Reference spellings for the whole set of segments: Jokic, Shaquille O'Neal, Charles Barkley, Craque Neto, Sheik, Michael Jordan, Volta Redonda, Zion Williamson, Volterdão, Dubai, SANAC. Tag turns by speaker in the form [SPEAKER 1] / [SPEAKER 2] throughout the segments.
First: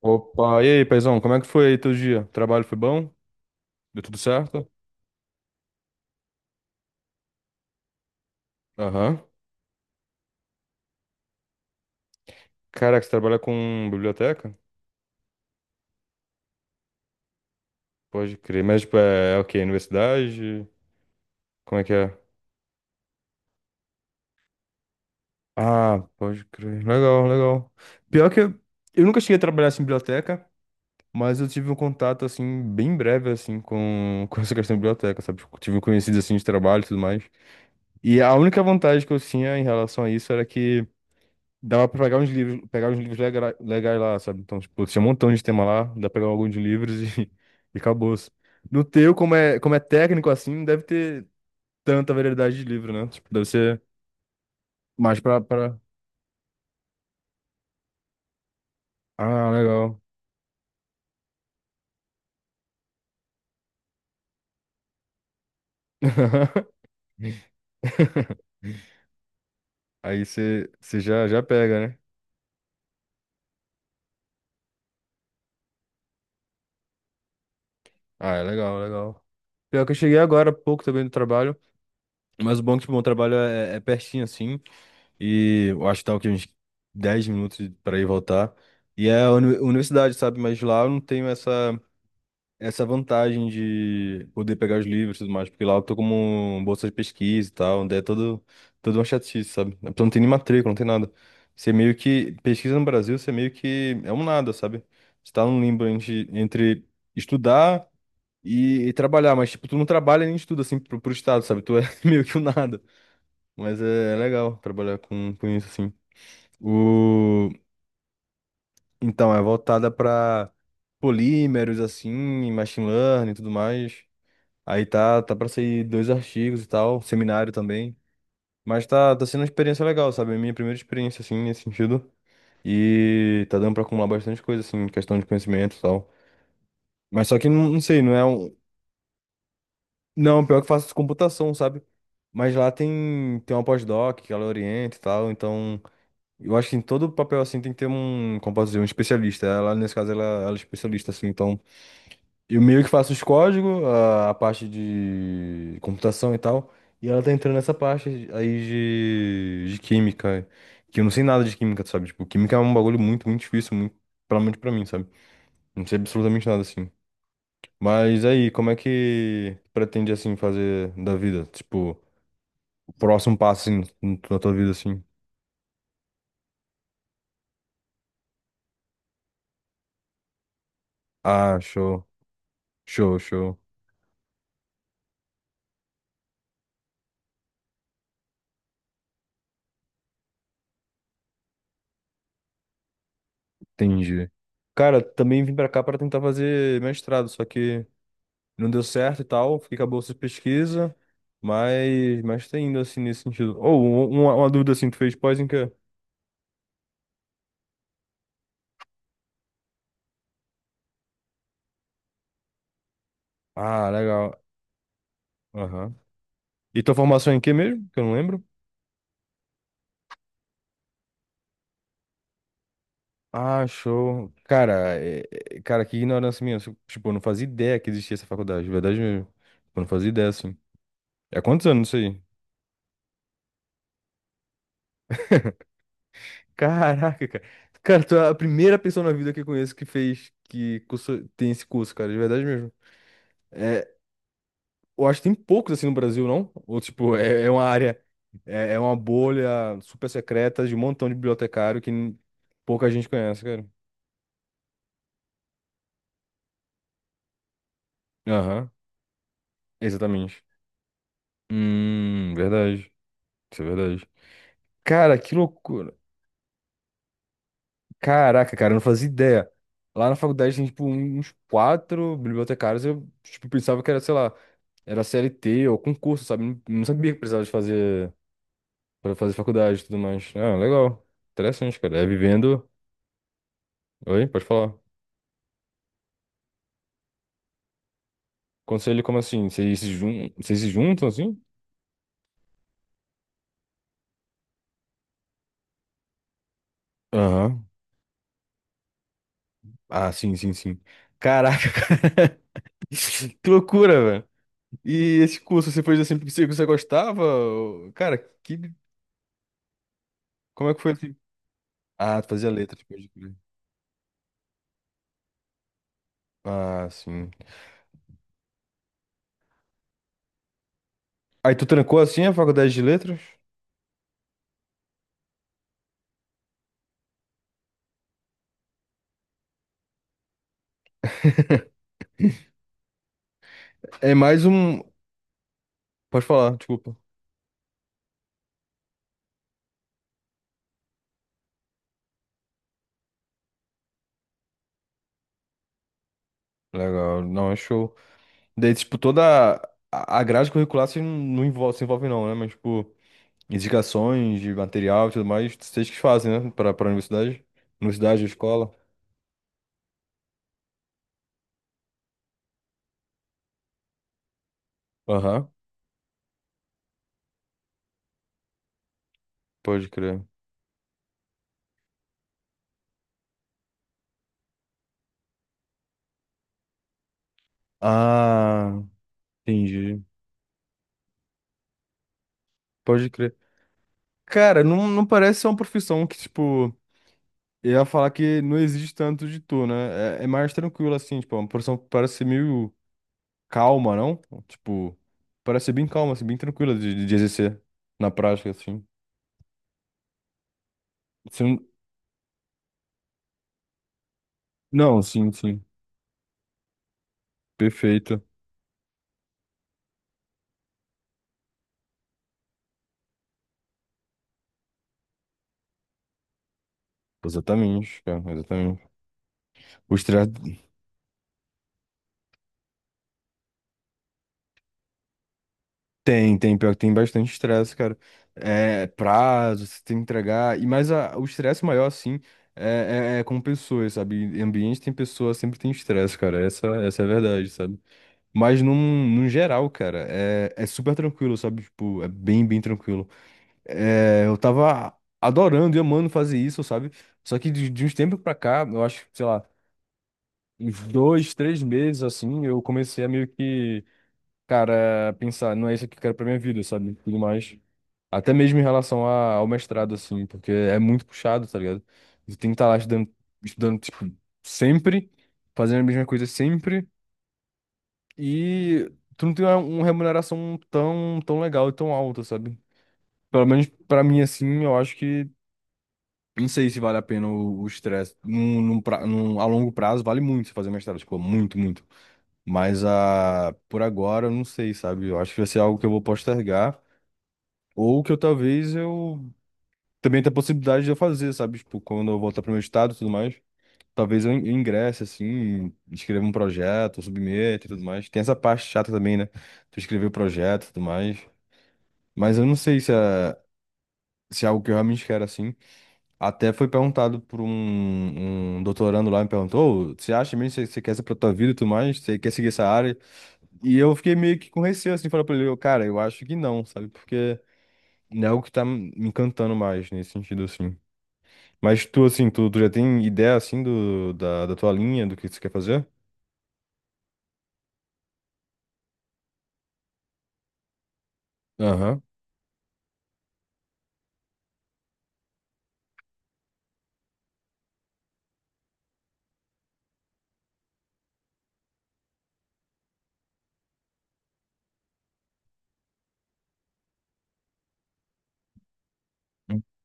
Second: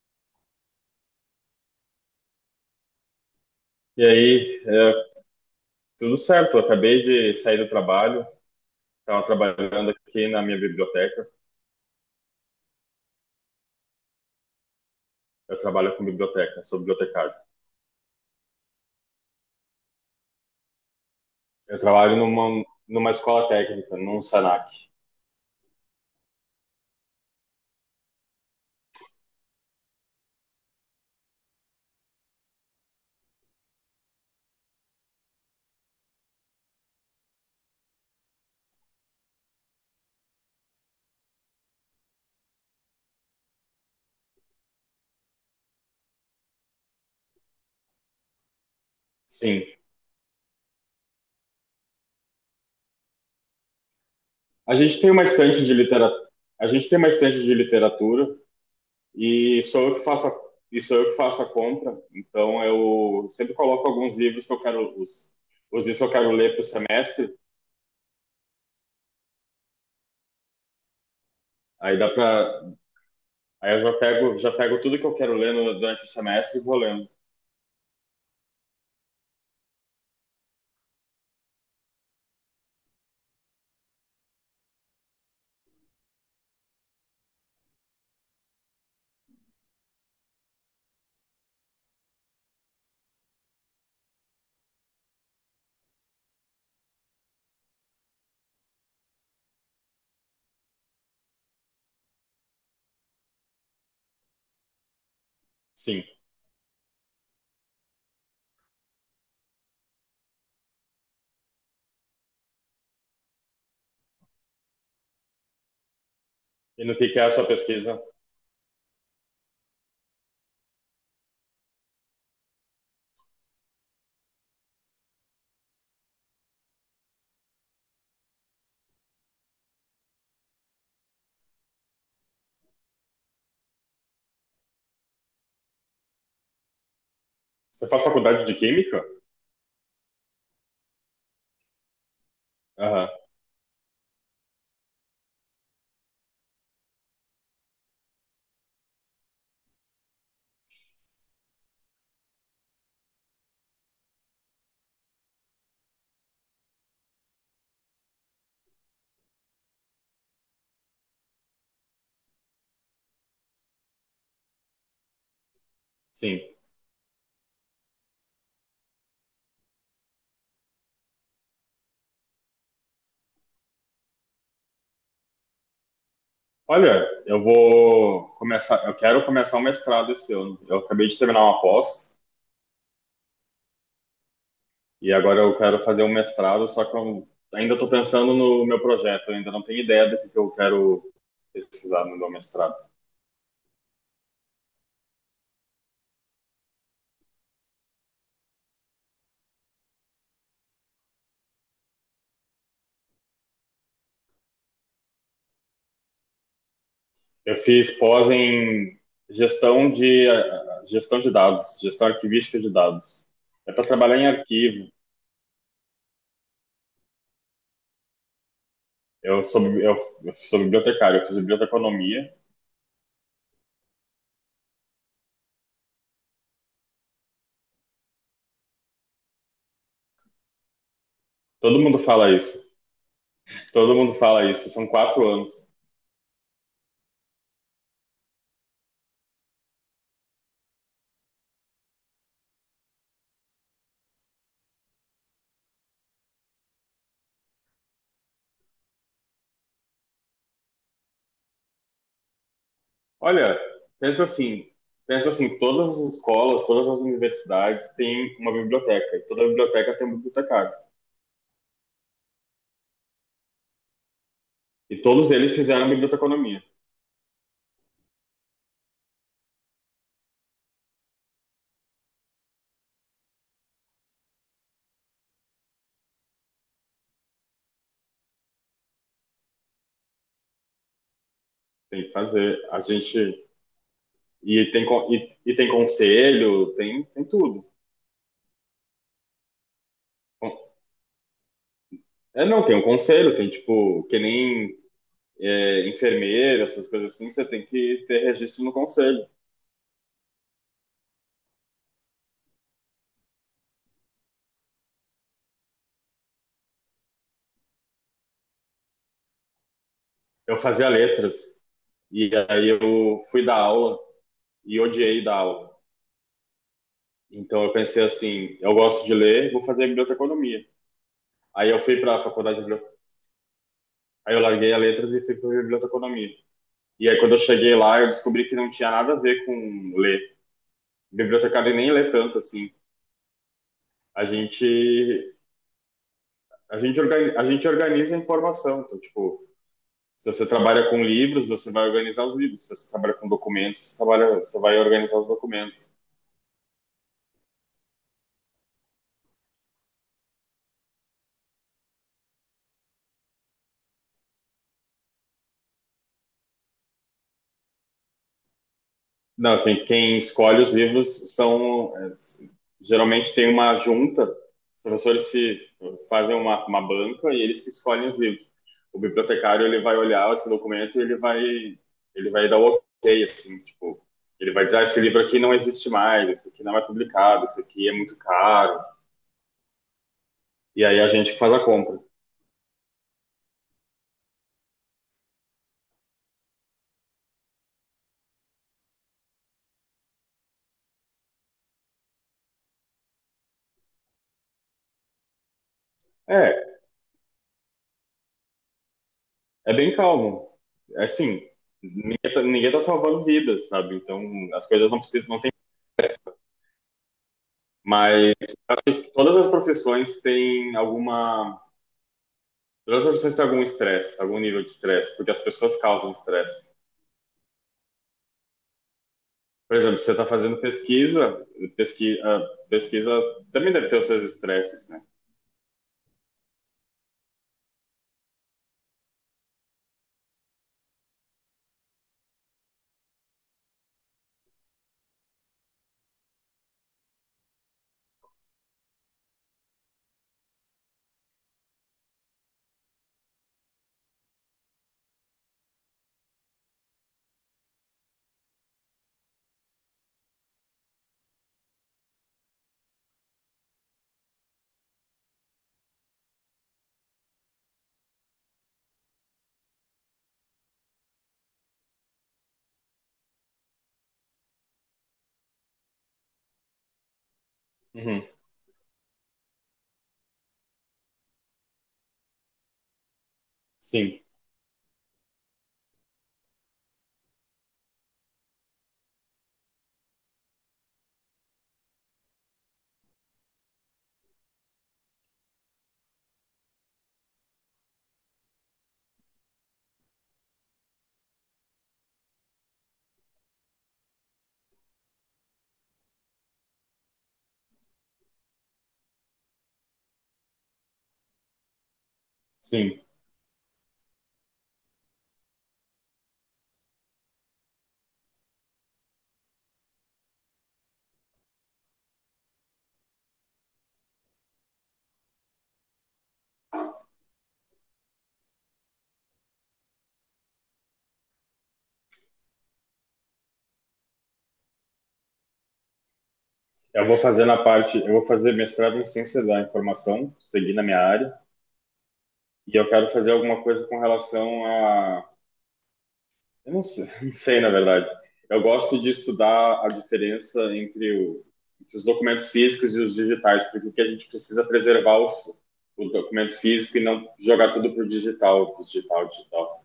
[SPEAKER 1] Opa, e aí, paizão, como é que foi aí teu dia? Trabalho foi bom? Deu
[SPEAKER 2] E
[SPEAKER 1] tudo
[SPEAKER 2] aí,
[SPEAKER 1] certo?
[SPEAKER 2] tudo certo. Eu acabei de sair do trabalho,
[SPEAKER 1] Aham.
[SPEAKER 2] estava trabalhando aqui na minha biblioteca.
[SPEAKER 1] Caraca, você trabalha com biblioteca?
[SPEAKER 2] Eu trabalho com biblioteca, sou bibliotecário.
[SPEAKER 1] Pode crer, mas tipo, é o quê? Universidade?
[SPEAKER 2] Eu
[SPEAKER 1] Como é que
[SPEAKER 2] trabalho
[SPEAKER 1] é?
[SPEAKER 2] numa escola técnica, num SANAC.
[SPEAKER 1] Ah, pode crer. Legal, legal. Pior que eu nunca cheguei a trabalhar assim, em biblioteca, mas eu tive um contato, assim, bem breve, assim, com, com essa questão de biblioteca, sabe? Tipo, tive conhecidos, assim, de trabalho e tudo mais. E a única vantagem que eu tinha em relação a isso era que dava pra pegar uns livros legais lá, sabe? Então, tipo, tinha um montão de tema lá, dá pra pegar alguns livros e, e acabou, assim. No teu,
[SPEAKER 2] Sim.
[SPEAKER 1] como é técnico assim, não deve ter tanta variedade de livro, né? Tipo, deve ser
[SPEAKER 2] A gente tem
[SPEAKER 1] mais
[SPEAKER 2] uma estante de
[SPEAKER 1] pra...
[SPEAKER 2] literatura. A gente tem uma estante de literatura
[SPEAKER 1] Ah,
[SPEAKER 2] e sou eu
[SPEAKER 1] legal.
[SPEAKER 2] que faço a, e sou eu que faço a compra. Então eu sempre coloco alguns livros que eu quero os livros que eu quero ler para o semestre.
[SPEAKER 1] Aí você já, já pega,
[SPEAKER 2] Aí
[SPEAKER 1] né?
[SPEAKER 2] dá para Aí eu já pego tudo que eu quero ler no, durante o semestre e vou lendo.
[SPEAKER 1] Ah, é legal, legal. Pior que eu cheguei agora há pouco também do trabalho, mas o bom é que, tipo, o meu trabalho é pertinho, assim. E eu acho que tá o quê? Uns 10 minutos para ir e voltar. E é a universidade, sabe? Mas lá eu não tenho essa, essa vantagem de poder pegar os livros e tudo mais, porque lá eu tô como um bolsa de pesquisa e tal, onde é todo uma chatice, sabe? A pessoa não tem nem matrícula, não tem nada. Você é meio que pesquisa no Brasil, você é meio que é um nada, sabe? Você tá num limbo
[SPEAKER 2] Sim.
[SPEAKER 1] entre estudar e trabalhar, mas tipo, tu não trabalha nem estuda assim pro estado, sabe? Tu é meio que um nada. Mas é legal trabalhar com isso, assim.
[SPEAKER 2] E no que é a sua
[SPEAKER 1] O...
[SPEAKER 2] pesquisa?
[SPEAKER 1] Então, é voltada para polímeros, assim, machine learning e tudo mais. Aí tá para sair dois artigos e tal, seminário também. Mas tá sendo uma experiência legal, sabe? A minha primeira experiência, assim, nesse sentido. E tá dando pra acumular bastante coisa, assim, em questão de conhecimento e tal. Mas só que, não
[SPEAKER 2] Você
[SPEAKER 1] sei,
[SPEAKER 2] faz
[SPEAKER 1] não é
[SPEAKER 2] faculdade
[SPEAKER 1] um...
[SPEAKER 2] de Química?
[SPEAKER 1] Não, pior que eu faço computação, sabe? Mas lá
[SPEAKER 2] Aham,
[SPEAKER 1] tem, tem uma pós-doc que ela orienta e tal, então... Eu acho que em todo papel assim tem que ter um, como posso dizer, um especialista. Ela, nesse caso, ela é especialista, assim. Então, eu meio que faço os códigos, a parte de computação e tal. E ela tá entrando nessa parte aí de química. Que eu não sei nada de química, sabe? Tipo, química é um bagulho muito, muito difícil, muito, pelo menos pra mim, sabe? Não sei
[SPEAKER 2] sim.
[SPEAKER 1] absolutamente nada, assim. Mas aí, como é que pretende, assim, fazer da vida? Tipo, o próximo passo, assim, na tua vida, assim.
[SPEAKER 2] Olha, eu quero começar um mestrado esse ano. Eu acabei de terminar
[SPEAKER 1] Ah,
[SPEAKER 2] uma
[SPEAKER 1] show,
[SPEAKER 2] pós
[SPEAKER 1] show, show.
[SPEAKER 2] e agora eu quero fazer um mestrado, só que eu ainda estou pensando no meu projeto, eu ainda não tenho ideia do que eu quero pesquisar no meu mestrado.
[SPEAKER 1] Entendi. Cara, também vim pra cá pra tentar fazer mestrado, só que não deu certo e tal, fiquei com a bolsa de pesquisa, mas tá indo assim nesse sentido. Ou um, uma dúvida assim, tu fez pós em quê?
[SPEAKER 2] Eu fiz pós em gestão de gestão de dados, gestão arquivística de dados. É para
[SPEAKER 1] Ah,
[SPEAKER 2] trabalhar em
[SPEAKER 1] legal.
[SPEAKER 2] arquivo.
[SPEAKER 1] Aham. E tua formação é em quê mesmo? Que eu não lembro.
[SPEAKER 2] Eu sou, eu, eu sou bibliotecário, eu fiz biblioteconomia.
[SPEAKER 1] Ah, show. Cara, cara, que ignorância minha. Tipo, eu não fazia ideia que existia essa faculdade, de verdade mesmo. Eu não fazia ideia, assim. É há quantos
[SPEAKER 2] Todo
[SPEAKER 1] anos isso
[SPEAKER 2] mundo
[SPEAKER 1] aí?
[SPEAKER 2] fala isso. Todo mundo fala isso, são 4 anos.
[SPEAKER 1] Caraca, cara. Cara, tu é a primeira pessoa na vida que eu conheço que fez, tem esse curso, cara, de verdade mesmo. Eu acho que tem poucos assim no Brasil, não? Ou, tipo, é uma área, é uma bolha super secreta de um montão de bibliotecário pouca gente conhece,
[SPEAKER 2] Olha,
[SPEAKER 1] cara.
[SPEAKER 2] pensa assim, pensa assim, todas as escolas, todas as universidades têm uma
[SPEAKER 1] Aham,
[SPEAKER 2] biblioteca, e toda biblioteca tem um
[SPEAKER 1] exatamente.
[SPEAKER 2] bibliotecário.
[SPEAKER 1] Verdade. Isso é verdade.
[SPEAKER 2] E
[SPEAKER 1] Cara,
[SPEAKER 2] todos
[SPEAKER 1] que
[SPEAKER 2] eles fizeram
[SPEAKER 1] loucura.
[SPEAKER 2] biblioteconomia.
[SPEAKER 1] Caraca, cara, eu não fazia ideia. Lá na faculdade tem, tipo, um, uns quatro bibliotecários. Eu, tipo, pensava que era, sei lá, era CLT ou concurso, sabe? Não sabia que precisava de fazer para fazer faculdade e tudo mais. Ah, legal. Interessante, cara.
[SPEAKER 2] Tem
[SPEAKER 1] É
[SPEAKER 2] que fazer,
[SPEAKER 1] vivendo.
[SPEAKER 2] a gente
[SPEAKER 1] Oi, pode
[SPEAKER 2] e
[SPEAKER 1] falar.
[SPEAKER 2] tem con- e tem conselho, tem tudo.
[SPEAKER 1] Conselho como assim? Vocês se jun...
[SPEAKER 2] Bom,
[SPEAKER 1] Vocês se juntam assim?
[SPEAKER 2] É, não, tem um conselho, tem tipo, que nem é, enfermeiro, essas coisas assim, você tem
[SPEAKER 1] Aham.
[SPEAKER 2] que ter registro no conselho.
[SPEAKER 1] Ah, sim, sim, sim. Caraca, que loucura, velho. E esse curso, você fez assim porque você gostava? Cara, que...
[SPEAKER 2] Eu
[SPEAKER 1] como é que
[SPEAKER 2] fazia
[SPEAKER 1] foi assim?
[SPEAKER 2] letras,
[SPEAKER 1] Ah, tu
[SPEAKER 2] e
[SPEAKER 1] fazia
[SPEAKER 2] aí
[SPEAKER 1] letra. Tipo...
[SPEAKER 2] eu fui dar aula e odiei dar aula.
[SPEAKER 1] Ah, sim.
[SPEAKER 2] Então eu pensei assim, eu gosto de ler, vou fazer biblioteconomia.
[SPEAKER 1] Aí tu
[SPEAKER 2] Aí eu fui
[SPEAKER 1] trancou
[SPEAKER 2] para a
[SPEAKER 1] assim a
[SPEAKER 2] faculdade de
[SPEAKER 1] faculdade de letras?
[SPEAKER 2] aí eu larguei a letras e fui para biblioteconomia. E aí quando eu cheguei lá, eu descobri que não tinha nada a ver com ler. Bibliotecário nem lê tanto assim.
[SPEAKER 1] É
[SPEAKER 2] A
[SPEAKER 1] mais um.
[SPEAKER 2] gente
[SPEAKER 1] Pode falar, desculpa.
[SPEAKER 2] a gente organiza a informação, então, tipo, se você trabalha com livros, você vai organizar os livros. Se você trabalha com documentos, você vai organizar os documentos.
[SPEAKER 1] Legal, não, é show. Daí, tipo, toda a grade curricular se não envolve, se envolve não, né? Mas, tipo, indicações de material e tudo mais, vocês que fazem, né? Pra universidade? Universidade, escola?
[SPEAKER 2] Não, quem, quem escolhe os livros geralmente tem uma junta, os professores
[SPEAKER 1] Aham,
[SPEAKER 2] se fazem uma banca e eles que escolhem os livros. O bibliotecário ele
[SPEAKER 1] pode
[SPEAKER 2] vai
[SPEAKER 1] crer.
[SPEAKER 2] olhar esse documento e ele vai dar o ok, assim, tipo, ele vai dizer, ah, esse livro aqui não existe mais, esse aqui não é publicado, esse aqui é muito
[SPEAKER 1] Ah,
[SPEAKER 2] caro.
[SPEAKER 1] entendi.
[SPEAKER 2] E aí a gente que faz a compra.
[SPEAKER 1] Pode crer. Cara, não, não parece ser uma profissão que, tipo, eu ia falar que não existe tanto de tu, né? É mais tranquilo, assim, tipo, é uma profissão que parece ser meio calma, não? Tipo, parece ser bem calma, assim, bem tranquila
[SPEAKER 2] É,
[SPEAKER 1] de exercer na prática, assim.
[SPEAKER 2] é bem calmo. É assim,
[SPEAKER 1] Você não,
[SPEAKER 2] ninguém tá salvando vidas, sabe? Então as coisas não
[SPEAKER 1] não,
[SPEAKER 2] precisam,
[SPEAKER 1] sim,
[SPEAKER 2] não tem.
[SPEAKER 1] sim. Perfeito.
[SPEAKER 2] Mas Todas as profissões têm alguma. Todas as profissões têm algum estresse, algum nível de estresse, porque as pessoas causam estresse.
[SPEAKER 1] Exatamente, cara, exatamente.
[SPEAKER 2] Por
[SPEAKER 1] O
[SPEAKER 2] exemplo, se você está fazendo
[SPEAKER 1] estresse
[SPEAKER 2] pesquisa, pesquisa, pesquisa também deve ter os seus estresses, né?
[SPEAKER 1] tem, tem, pior que tem bastante estresse, cara. É prazo, você tem que entregar. E mais a, o estresse maior, assim, é com pessoas, sabe? Em ambiente tem pessoas, sempre tem estresse, cara. Essa é a verdade, sabe? Mas num, num geral, cara, é super tranquilo, sabe? Tipo, é bem, bem tranquilo. É, eu tava adorando e amando fazer isso, sabe? Só que de uns tempos pra cá, eu acho, sei lá, uns 2, 3 meses assim, eu comecei a meio que, cara, pensar, não é isso que eu quero pra minha vida, sabe? Tudo mais. Até mesmo em relação a- ao mestrado, assim, porque é muito puxado, tá ligado? Você tem que estar lá estudando, estudando, tipo, sempre, fazendo a mesma coisa sempre,
[SPEAKER 2] Uhum.
[SPEAKER 1] e tu não tem uma remuneração tão, tão legal e tão alta, sabe? Pelo menos pra
[SPEAKER 2] Sim,
[SPEAKER 1] mim, assim, eu acho que. Não sei se vale a pena o estresse. Num, num, pra- num- a longo prazo, vale muito você fazer mestrado, tipo, muito, muito. Mas a, por agora, eu não sei, sabe? Eu acho que vai ser algo que eu vou postergar. Ou que eu talvez eu. Também tenha a possibilidade de eu fazer, sabe? Tipo, quando eu voltar pro meu estado e tudo mais. Talvez eu ingresse, assim, escreva um projeto, submeta e tudo mais. Tem essa parte chata também, né? Tu escrever o projeto e tudo mais. Mas eu não sei se
[SPEAKER 2] sim.
[SPEAKER 1] é, se é algo que eu realmente quero, assim. Até foi perguntado por um, um doutorando lá, me perguntou, "Ô, você acha mesmo que você quer essa pra tua vida e tudo mais? Você quer seguir essa área? E eu fiquei meio que com receio, assim, falar pra ele, "Eu, cara, eu acho que não, sabe? Porque não é algo que tá me encantando mais, nesse sentido, assim. Mas tu, assim, tu já tem ideia, assim, do, da tua linha, do que você quer fazer?
[SPEAKER 2] Eu vou fazer mestrado em ciência da informação, seguir na minha área,
[SPEAKER 1] Aham.
[SPEAKER 2] e eu quero fazer alguma coisa com relação a. Eu não sei, não sei, na verdade. Eu gosto de estudar a diferença entre os documentos físicos e os digitais, porque o que a gente precisa é preservar o documento físico e não jogar tudo para o digital, digital.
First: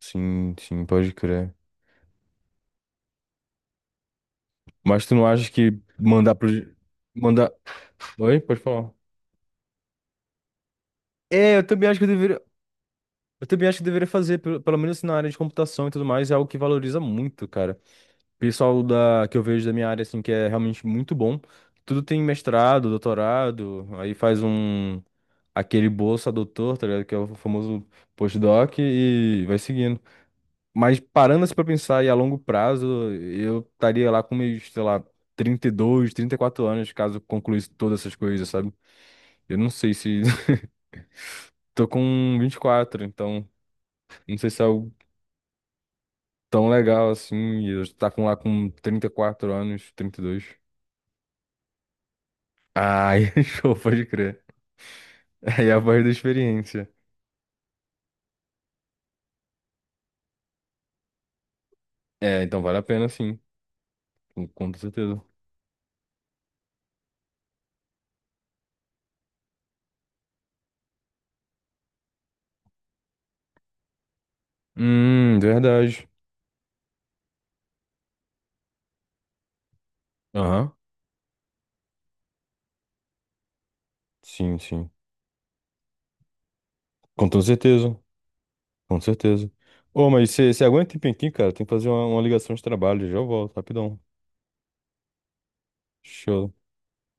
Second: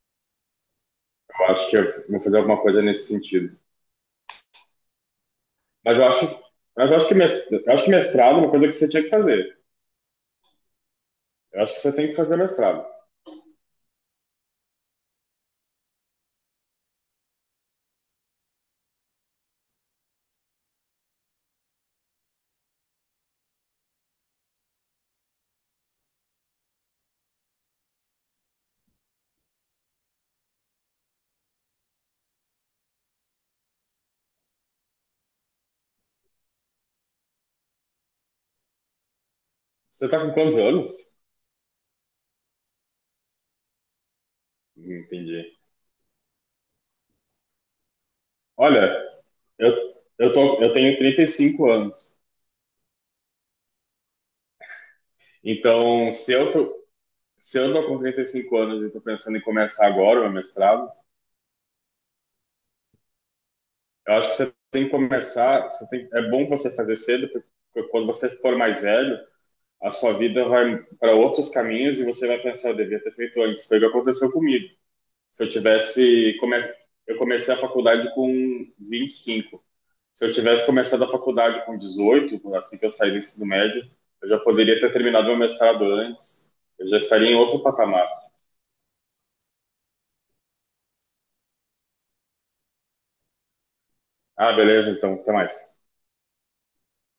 [SPEAKER 1] Sim, sim, pode
[SPEAKER 2] Eu
[SPEAKER 1] crer.
[SPEAKER 2] acho que eu vou fazer alguma coisa nesse sentido.
[SPEAKER 1] Mas tu não acha que
[SPEAKER 2] Mas eu
[SPEAKER 1] mandar
[SPEAKER 2] acho,
[SPEAKER 1] pro...
[SPEAKER 2] mas eu acho que
[SPEAKER 1] Mandar...
[SPEAKER 2] mestrado
[SPEAKER 1] Oi?
[SPEAKER 2] é uma
[SPEAKER 1] Pode
[SPEAKER 2] coisa que você
[SPEAKER 1] falar.
[SPEAKER 2] tinha que fazer.
[SPEAKER 1] É,
[SPEAKER 2] Eu
[SPEAKER 1] eu
[SPEAKER 2] acho que
[SPEAKER 1] também
[SPEAKER 2] você
[SPEAKER 1] acho que eu
[SPEAKER 2] tem que fazer
[SPEAKER 1] deveria.
[SPEAKER 2] mestrado.
[SPEAKER 1] Eu também acho que deveria fazer, pelo menos na área de computação e tudo mais, é algo que valoriza muito, cara. Pessoal da, que eu vejo da minha área, assim, que é realmente muito bom. Tudo tem mestrado, doutorado, aí faz um, aquele bolsa doutor, tá ligado? Que é o famoso postdoc e vai seguindo. Mas parando assim pra pensar e a longo prazo, eu estaria lá com meus, sei lá, 32, 34 anos, caso concluísse todas essas coisas, sabe? Eu não sei
[SPEAKER 2] Você está
[SPEAKER 1] se...
[SPEAKER 2] com quantos anos?
[SPEAKER 1] Tô com 24, então não sei se é
[SPEAKER 2] Não
[SPEAKER 1] algo
[SPEAKER 2] entendi.
[SPEAKER 1] tão legal assim, e eu tá com lá com
[SPEAKER 2] Olha,
[SPEAKER 1] 34
[SPEAKER 2] eu,
[SPEAKER 1] anos, trinta e dois
[SPEAKER 2] eu tenho 35 anos.
[SPEAKER 1] Ai, show, pode crer. Aí é a voz da
[SPEAKER 2] Então,
[SPEAKER 1] experiência.
[SPEAKER 2] se eu tô com 35 anos e estou pensando em começar agora o meu mestrado,
[SPEAKER 1] É, então vale a pena sim,
[SPEAKER 2] eu acho que
[SPEAKER 1] com
[SPEAKER 2] você
[SPEAKER 1] com toda
[SPEAKER 2] tem que
[SPEAKER 1] certeza.
[SPEAKER 2] começar. Você tem, é bom você fazer cedo, porque quando você for mais velho, a sua vida vai para outros caminhos e você vai pensar, eu devia ter feito antes. Foi o que aconteceu comigo. Se eu
[SPEAKER 1] Verdade.
[SPEAKER 2] tivesse, come, eu comecei a faculdade com 25. Se eu tivesse
[SPEAKER 1] Aham.
[SPEAKER 2] começado a faculdade com 18, assim que eu saí do ensino médio, eu já
[SPEAKER 1] Sim,
[SPEAKER 2] poderia
[SPEAKER 1] sim.
[SPEAKER 2] ter terminado meu mestrado antes. Eu já
[SPEAKER 1] Com
[SPEAKER 2] estaria em
[SPEAKER 1] toda
[SPEAKER 2] outro
[SPEAKER 1] certeza,
[SPEAKER 2] patamar.
[SPEAKER 1] com certeza. Ô, mas você aguenta um tempinho aqui, cara? Tem que fazer uma ligação de trabalho, já eu volto, rapidão.
[SPEAKER 2] Ah, beleza, então, até mais.
[SPEAKER 1] Show.